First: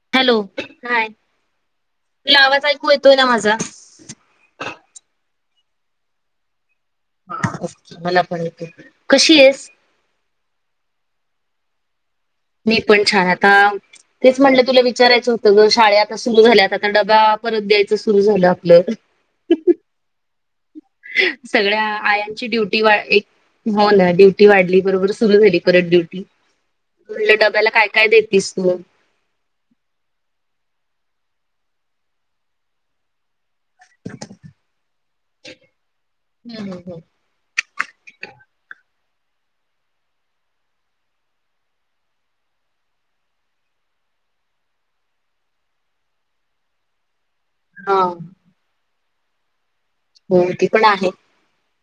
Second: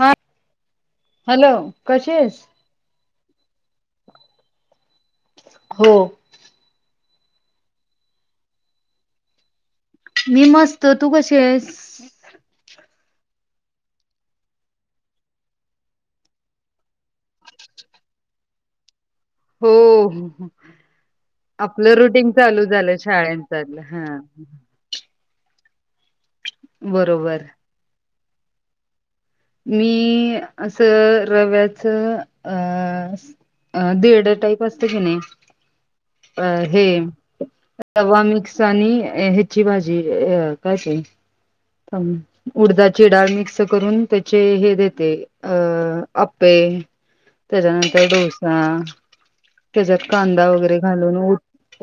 हा hello, hi hello कशी आहेस? तूला आवाज ऐकू येतोय ना माझा? हो. ओे, मला पण येतोय, कशी आहेस? मी मस्त, तू कशी आहेस? मी पण छान आता तेच म्हणलं तुला विचारायचं होतं गं, शाळ आता सुरू झाल्यात, आता डबा परत द्यायचं सुरु झालं आपलं. हो. सगळ्या आपलं रुटीन आयांची चालू ड्युटी झालं वाढ, एक शाळेंचालं हो हा ना ड्युटी वाढली बरोबर. सुरू झाली परत ड्युटी, म् म्हणलं बरोबर डब्याला काय काय देतीस तू? मी असं रव्याचं अ अ दीरड टाईप असते कि, नाही अ हम्म हम्म हे हम्म रवा मिक्स आणि ह्याची भाजी अ काय ते उडदाची डाळ मिक्स करून, त्याचे हे देते. अह आप्पे हा त्याच्यानंतर डोसा, त्याच्यात हो कांदा ते वगैरे पण आहे घालून उ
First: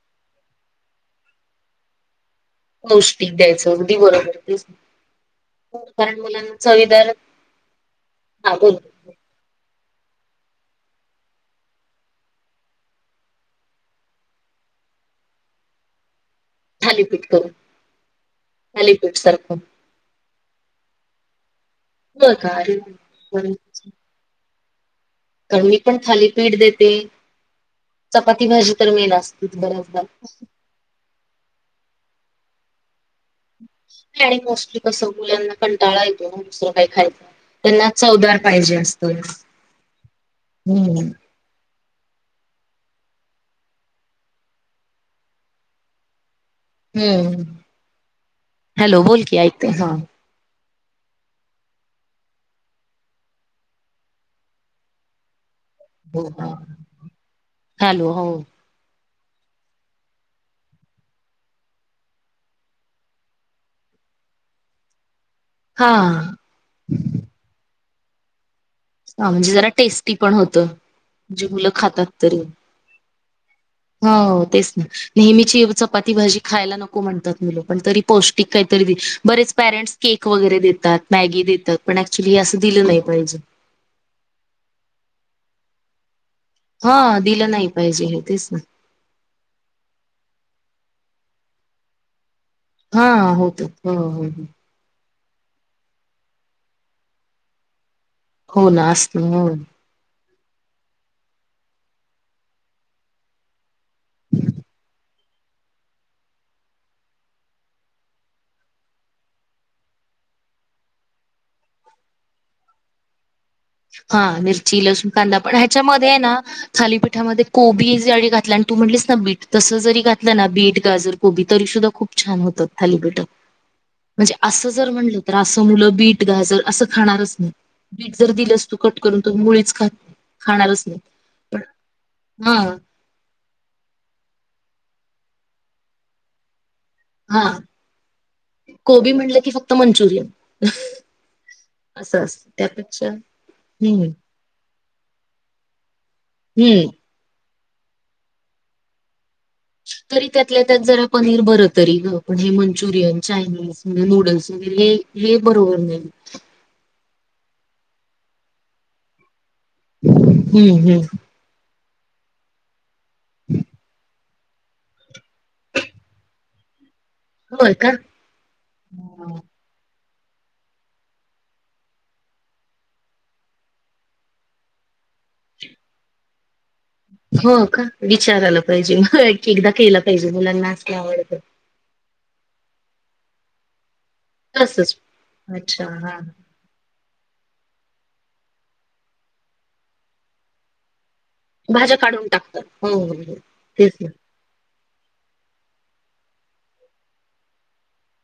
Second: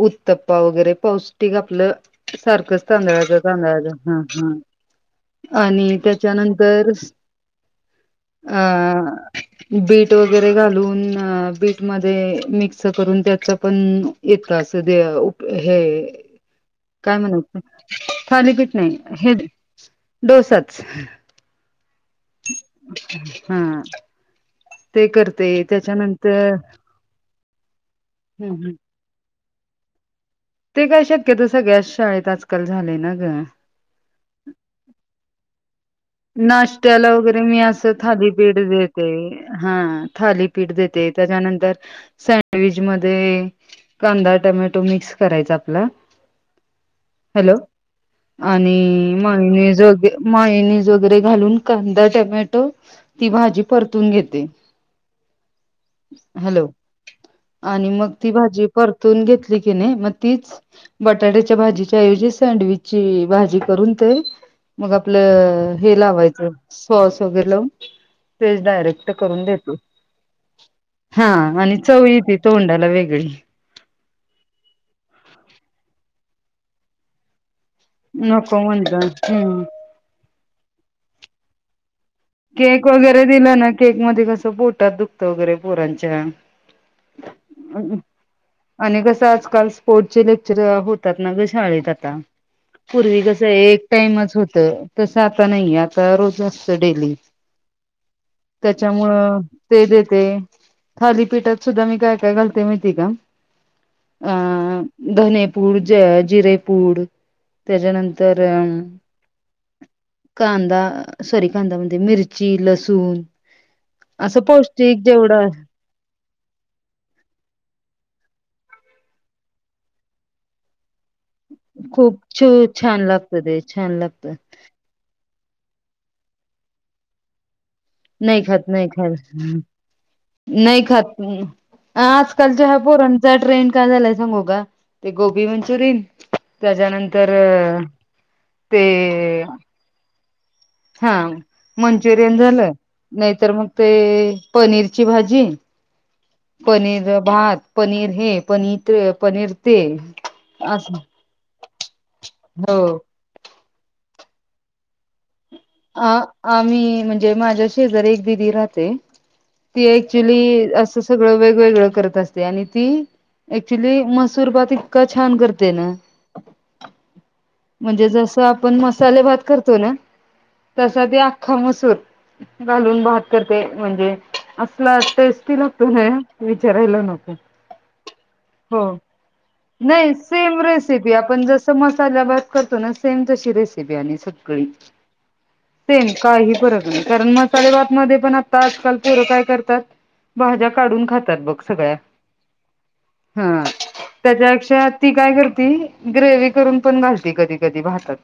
उत्तप्पा वगैरे, पौष्टिक आपलं सारखंच पौष्टिक तांदळाचं द्यायचं अगदी तांदळाचं ह बरोबर ह तेच ना. आणि कारण मुलांना त्याच्यानंतर चवीदार हा अ बोल बीट वगैरे घालून, बीट मध्ये मिक्स करून त्याच पण इतका असं देप हे [unintelligible] काय करून म्हणायचं, थालीपीठ नाही, हे डोसाच. हो का? हा ते कर मी पण थाली पीठ देते. चपाती -भाजी तर मेन असतेच बऱ्याचदा. ते काय शक्यतो, सगळ्याच शाळेत आजकाल झालेय ना गं. आणि मोस्टली कसं मुलांना कंटाळा ये नाश्त्याला वगैरे मी असं थालीपीठ पाहिजे देते. असतो हा थाली पीठ देत हम्म त्याच्यानंतर सँड विच मध्ये कांदा टमॅटो मिक्स करायचा आपला. हम्म हॅलो आणि हॅलो बोल की माहिनी ऐकते हा जोगे मायनी जो वगैरे घालून कांदा टोमॅटो ती भाजी परतून घेते. हो हा हॅलो आणि हॅलो मग हो ती भाजी परतून घेतली की नाही मग तीच बटाट्याच्या भाजीच्या ऐवजी सँडविच ची भाजी करून ते मग आपलं हा हे लावायचं सॉस वगैल तेच डायरेक्ट हा करून म्हणजे जरा देतो टेस्टी पण होतं हा म्हणजे मुलं आणि चव य खातात ते तरी तोंडाला वेगळी. हो तेच ना नेहमीची चपाती भाजी खायला नको म्हणतात मुलं. पण तरी पौष्टिक नको काहीतरी म्हणता बरेच हं. पॅरेंट्स केक वगैरे देतात मॅगी देतात प पण ऍक्च्युली असं दिलं नाही पाहिजे. केक मध्ये कसं पोटात दुखतं वगैरे पोरांच्या. हा दिलं नाही पाहिजे हे तेच ना. आणि कसं आजकाल स्पोर्टचे लेक्चर होतात ना गं शाळेत आता. हा पूर्वी कस होत एक हो हो हो टाइमच होत तस आता नाही आता रोज असत डेली. हो ना असत त्याच्यामुळं हो ते देते. थालीपीठात सुद्धा मी काय काय घालते माहिती का? अं धनेपूड जिरेपूड त्याच्यानंतर एम कांदा सॉरी कांदा म्हणजे मिरची लसूण असं पौष्टिक जेवढं च्या मध्ये ना थालीपीठामध्ये कोबी जडी घातली आणि तू म्हटलीस ना बीट तस जरी घातलं ना बीट गाजर कोबी तरी सुद्धा खूप छान छ होतात छान थालीपेट लागतं ते छान लागतं. म्हणजे असंच जर म्हणलं तर असं म्हणल बिट गाजर असं खाणारच नाही. बिट जर नाही दिल खात नाही ख नाही खात पण हम्म हा आजकल च्या ह्या पोरांना चा ट्रेंड का झालाय सांगू ते गोबी मंचुियन त्याच्यानंतर हा तर ते क्त मंचुरयन. हा मंचुरियन झालं. त्यापेक्षा नाहीतर मग ते हम्म पनीरची भाजी, हम्म पनीर भात. पनीर हे पनीर ते पनीर ते तरी त्यातल्या त्यात असं जरा पनीर बर तरी हे हो. मंचुरियन चायनीज म नूडल्स हे-हे बरोबर नाही आ आम्ही म्हणजे माझ्याशीजर एक दिदी राहते. ती ऍक्च्युली हम्म असं हम्म सगळं वेगवेगळं करत असते. ते आणि ती आक्च्युली मसूरभात इतका छान करते ना. होय का म्हणजे जस आपण मसाले भात करतो ना? तसा ते अख्खा मसूर घालून भात करते म्हणजे असला टेस्टी लागतो ना विचारायला नको. हो का विचारायला हो पाहिजे होय. नाही सेम रेसिपी आपण जस मसाल्या भात करतो ना सेम तशी रेसिपी आणि तसच अच्छा [unintelligible] हा काही फरक नाही. तर मसाले भात मध्ये पण आता आजकाल पोर काय करतात, भाज्या काढून खात भाज्या काढून टाकतात हो हो, हा तेच ना. त्याच्यापेक्षा ती काय करती ग्रेव करून पण घालती कधी कधी भातात.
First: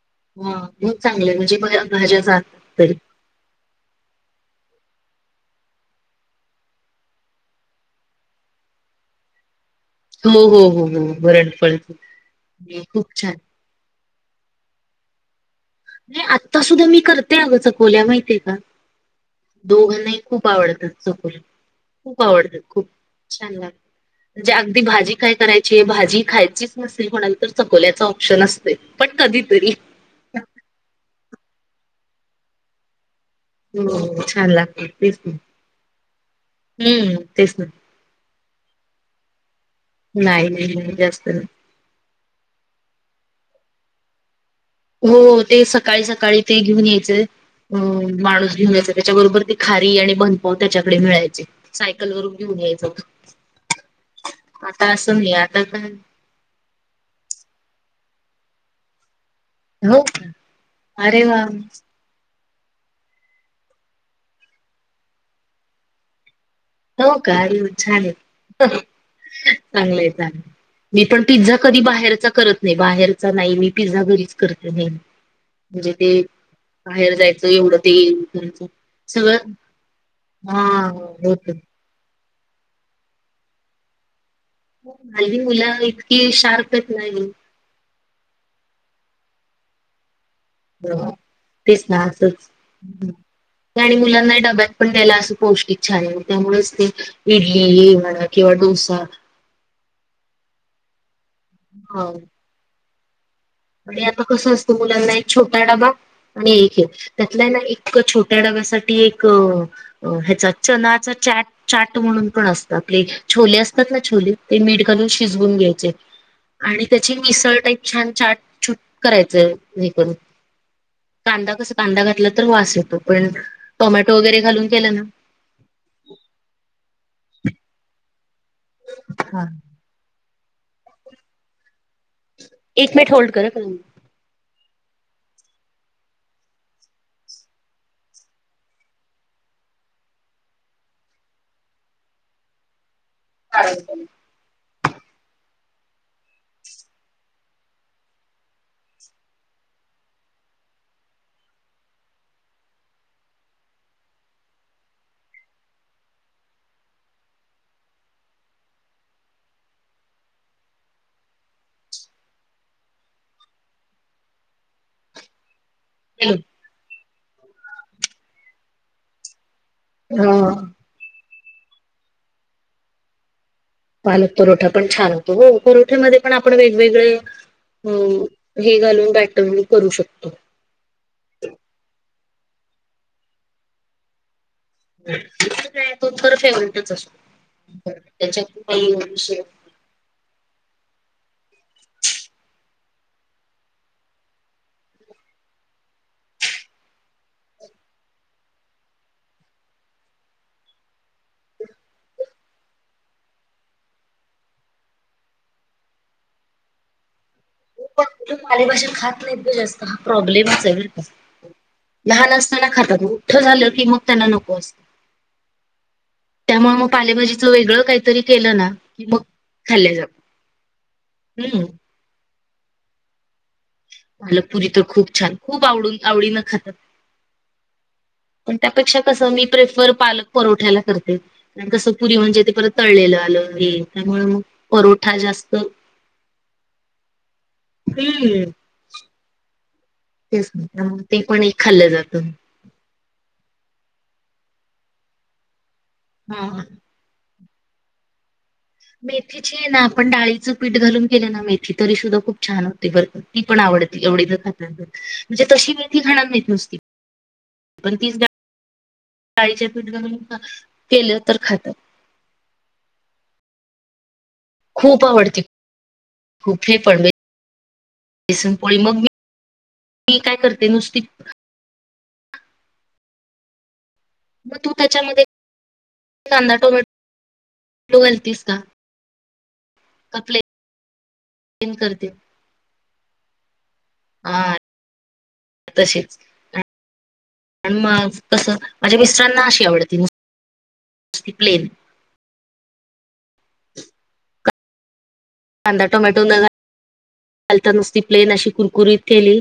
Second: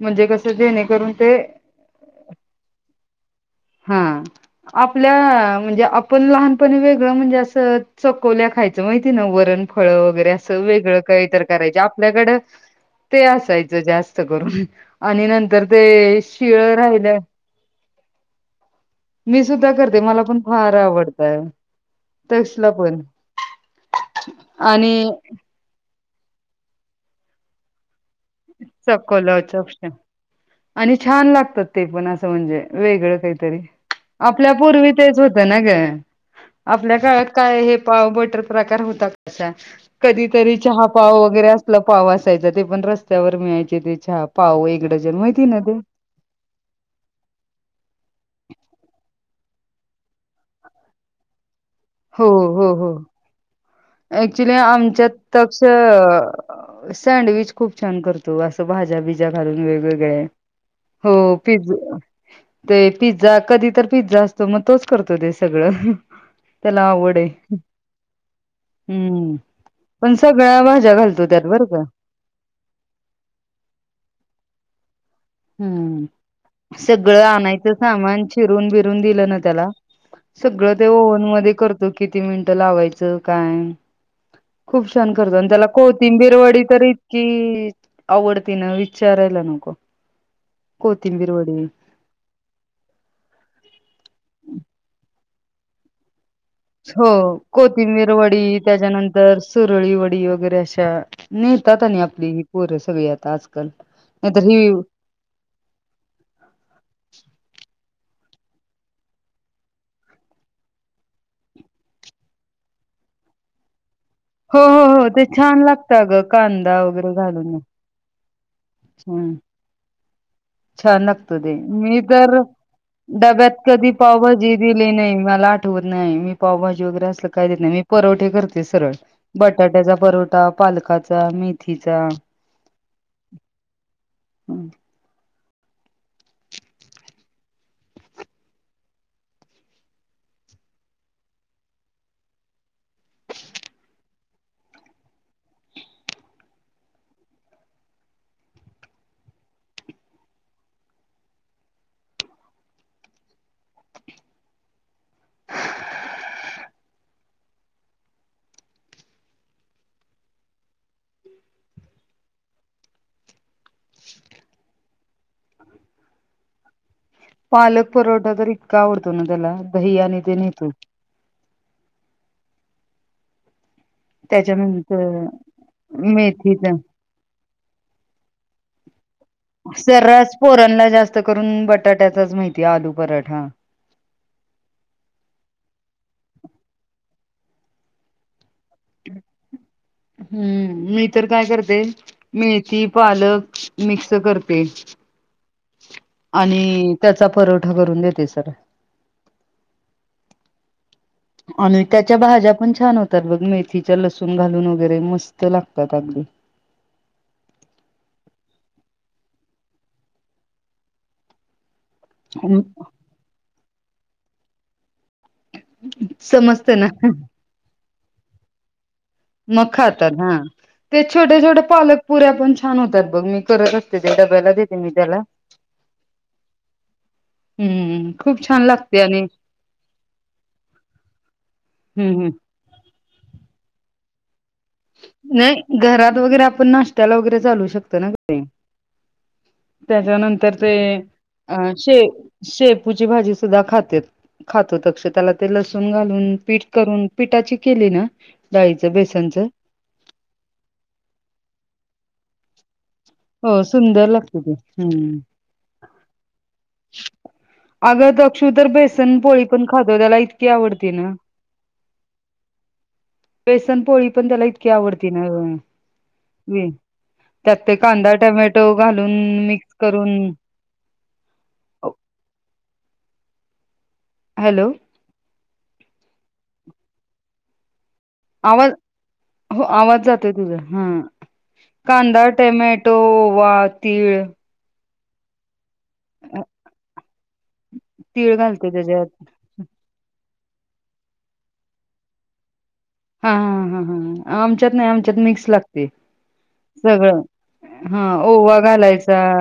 म्हणजे कसं ह, मग जेणेकरून ते चांगले म्हणजे भ, भाज्या जातत तरी! हा. आपल्या, म्हणजे आपण लहानपणी वेगळं म्हणजे असं चकोल्या खायच. ते माहितीय ना वरण, फळ वरे, हो अस हो हो हो वेगळ काही तर करायच, वरणफळच. आपल्याकड खूप ते छान असायचं जास्त स्त करून आणि नंनं नाही, आत्ता सुुद्धा मी करते अगं चकोल्या माहितय का? मी सुद्धा करते दोघांना ही मला पण खूप फार आवडतात, चकोल्या. आवडतय खूप आवडत तसलं खूप पण छान लागत, म्हणजे अगदी आणि भाजी काय करायची, भाजी खायचीच नसेल कोणाली तर चकोल्याचा ऑप्शन असतोय, पण चकोला कधीतरी. चपश आणि छान लागतात ते पण असं, म्हणजे वेगळं काहीतर. तरी, हो छान आपल्या लागतात पूर्वी तेच होत ना ग, आपल्या हम्म काळात तेच काय ना हे पाव, बटर प्रकार होतात अशा, कधी नाही तरी नाही चहा, नाही पाव जास्त नाही. वैगरे आपला पाव असायच ते पण रस्त्यावर मिळायचे ते चहा, पाव एक डझन हो माहिती ना ते, सकाळी- सकाळी ते घेऊन यायचे. हो, माणूस घेऊन जायचा, त्याच्याबरोबर ती खारी आणि बनपाव त्याच्याकडे मिळायचे. सायकल हो, वरून घेऊन हो, यायचं हो ऍक्च्युली आता असं आमच्यात नाही आता काय तसं सँडविच खूप छान करतो, असं भाज्या बी. घालून हो वेगवेगळे्या का? अरे हो वा पिज्ज ते पिझ्झा, कधी तर पिझ्झा असतो. मग तोच करतो ते सगळं. त्याला हो, आवड आहे काडू झाले. हम्म चांगलं हाय पण चांगलं, सगळ्या भाज्या मी पण घालतो त्यात पिझ्झा बरं का कधी बाहेरचा करत नाही बाहेर नाही मी पिझ्झा घरीच करते, नाही हम्म, सगळं जायचं आणायचं एवढं ते सामान करायचं चिरून- बिरून दिलं ना सगळं त्याला सगळं ते हा ओव्हन होत. मध्ये करतो, किती मिनिटं लावायचं काय. खूप छान करतो, हल्ली आणि त्याला मुलं इतकी कोथिंबीरवडी शार्प तर आहेत ना इतकी ही. आवडती ना, विचारायला नको. हो कोथिंबीर वडी तेच ना असंच आणि मुलांनाही डब्यात पण द्यायला असं पौष्टिक छान आहे, त्यामुळेच ते हो, इडली म्हणा किंवा कोथिंबीरवडी डोसा त्याच्यानंतर सुरळी वडी वगैरे अशा, नेतात आणि आपली ही पोरं सगळी आता, आजक नी, आता कसं असतं मुलांना एक छोटा डबा आणि एक हेय, त्यातला ना एक छोट्या डब्यासाठी एक अ, हेचा चनाचा चाट, चाट म्हणून पण असतात आपले छोले असतात ना छोले ते मीठ हो घालून हो ते शिजवून छान घ्यायचे, लागतं अगं कांदा आणि वगैरे त्याची घालून मिसळ टाईप छान, छुट हं, करायचं हे करून छान लागतं ते, कांदा कसा मी कांदा घातला तर वास येतो पण डब्यात कधी टोमॅटो वगैरे पावभाजी घालून दिली केलं ना नाही मला वत नाही, मी पावभाजी वगैरे असल काय देत नाही, मी परवठे करते सरळ, हा, बटाट्याचा परो पालकाचा, मेथीचा, एक मिनिट होल्ड कर पण हम् [unintelligible] हम पालक परोठा तर इतका आवडतो ना त्याला, दही आणि ते हा नहतो. पालक परोठा पण त्याच्यानंतर छान होतो, हो परोठा मध्ये पण आपण मेथीचा वेगवेगळे हम्म. हे घालून जा सर्रास पोरणला जास्त करून बटाट्याचाच माहितीय आलू पराठा. त्याच काय तो तर फेवर्हेटच असतो. त्याच्यात काही विषय हम्म. मी तर काय करते? मेथी पालक मिक्स करते. आणि त्याचा परोठा करून देते सर. आणि त्याच्या भाज्या पण छान होतात बघ. मेथीच्या लसूण घालून वगैरे मस्त लागतात अगदी. मुले पालेभाज्या खात नाहीत ग जास्त. हा प्रॉब्लेमचे बरका. लहान असताना खातात. मोठ झालं की मग त्यांना नको असत. समजते त्यामुळे ना मग पालेभजी च वेगळं काहीतरी केलं ना की मग मग खाल्ल्या खातात. जात हा. ते छोट्या छोट्या हम्म पालक पुऱ्या पण छान होतात बघ. मी कर मलकपुरी तर खूप छान. खूप आवडून आवडीनं खातात. हम्म खूप पण छान त्यापेक्षा लागते आणि कसं मी प्रेफर पालक परवठ्याला करते. कसं हम्म पुरी हम्म म्हनजे परत तळलेलं आलं हे. त्यामुळे मग परोठा जास्त नाही घरात वगैरे आपण नाश्त्याला वगैरे चालू शकतो ना ग ते. हम्म तेच त्याच्यानंतर ते. मग ते पण अ एक खाल्लं शे जातं. शेप ूची भाजी सुद्धा खातेत. खातो अक्ष त्याला ते लसूण घालून हा पीठ करून पठाची केली ना? डाळीचं बेसनचं मेथीची ना. आपण डाळीचं पीठ घालून केले ना मेथी. तरी सुद्धा खूप छान होते बरका. ती हो पण आवडती. सुंदर एवढी जर लागते ती खात नसल तर. हम्म. म्हणजे तशी मेथी खाणार नाही नुसती. पण अग तीच अक्षु तर बेसन पोळी पण डाळीच्या पीठ खातो. घालून त्याला खा इतकी आवडती ना. केलं तर खातात बेसनपोळी पण त्याला इतकी खूप आवडती ना. आवडते खूप मी हे पण त्यात कांदा बेसन टमॅटो पोळी मग घालून मिक्स करून. मी काय करते नुसती. म हॅलो तू त्याच्यामध्ये कांदा टोमॅटो घाल आवाज. हो. आवाज जातोय प्लेन तुझा. ह. तेन करते कांदा, टमॅटो, ओवा, तीळ. हा तशीच. अ, पण म तीळ कस. घालते माझ्या त्याच्यात मिस्टरांना अशी आवडती. नसती प्लेन. हा ह ह ह. आमच्यात नाही. आमच्यात मिक्स कांदा लागतेय. टोमॅटो न सगळं घालता नुसती ह प्लेन अशी ओवा कुरकुरीत घालायचा केली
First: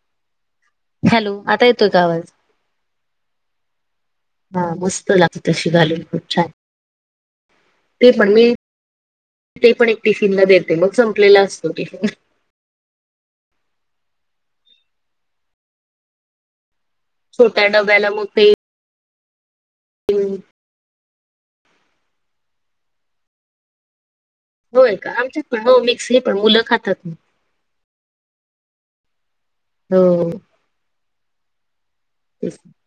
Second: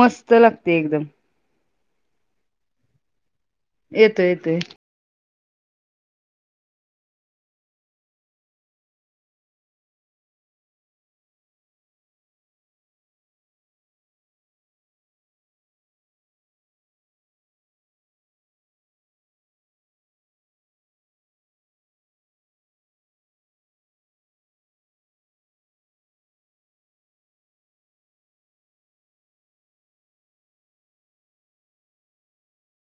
मस्त लागते एकदम. हॅलो आता येतोय का आवाज? येतो येतो हा मस्त लाग तशी घालून खूप छान. ते पण मी ते पण एक टिफिन ला देते. मग संपलेला असतो टिफिन. छोट्या डब्याला म ते हम्म. होय का? आमच्यात पण, हो मिक्स हे पण मुलं खातात. हो. ह् [unintelligible]